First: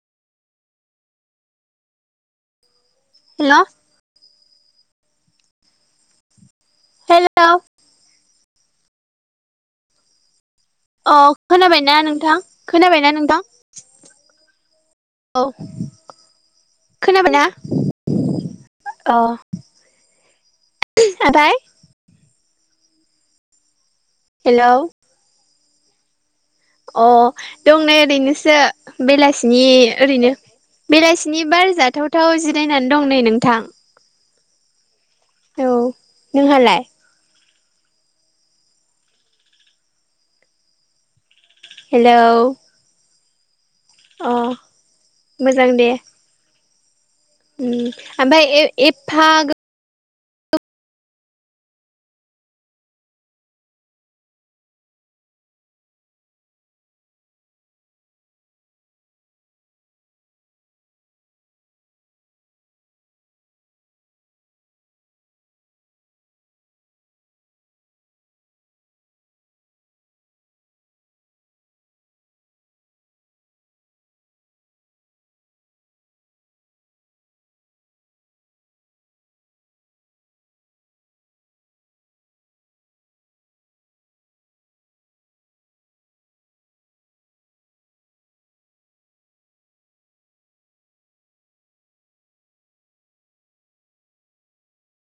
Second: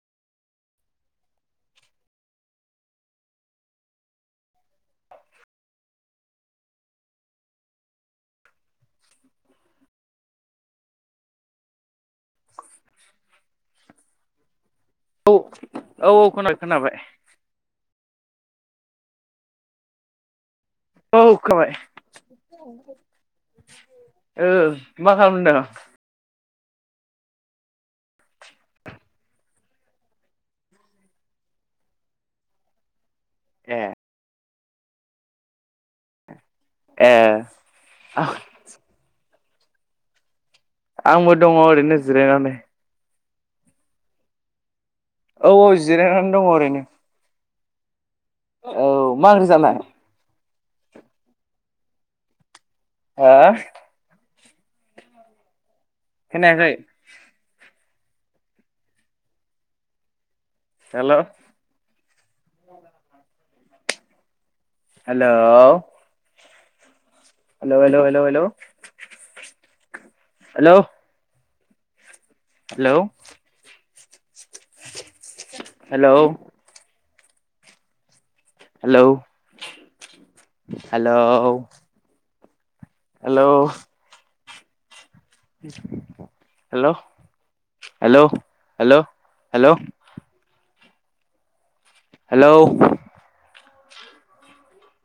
हेल' hello अ खोनाबायना नोंथां खोनाबायना नोंथां औ खोनाबाय ना अ औ ओमफ्राय खोनाबाय हेलौ ओं मा खालामदो [unintelligible] अ दं नै ओरैनोसो बेलासिनि ओरैनो बेलासिनि बार जाथावथाव जिरायनानै दं नै नोंथां ए औ नोंहालाय ए [unintelligible] आंबो दङ' ओरैनो हेलौ जिरायनानै अ औ औ जिरायनानै दङ' ओरैनो उम ओमफाय ए- औ एफा मा ओंख्रि गो जानाय हो खोनायाखै hello hello hello hello hello hello hello hello hello hello hello hello hello hello hello hello hello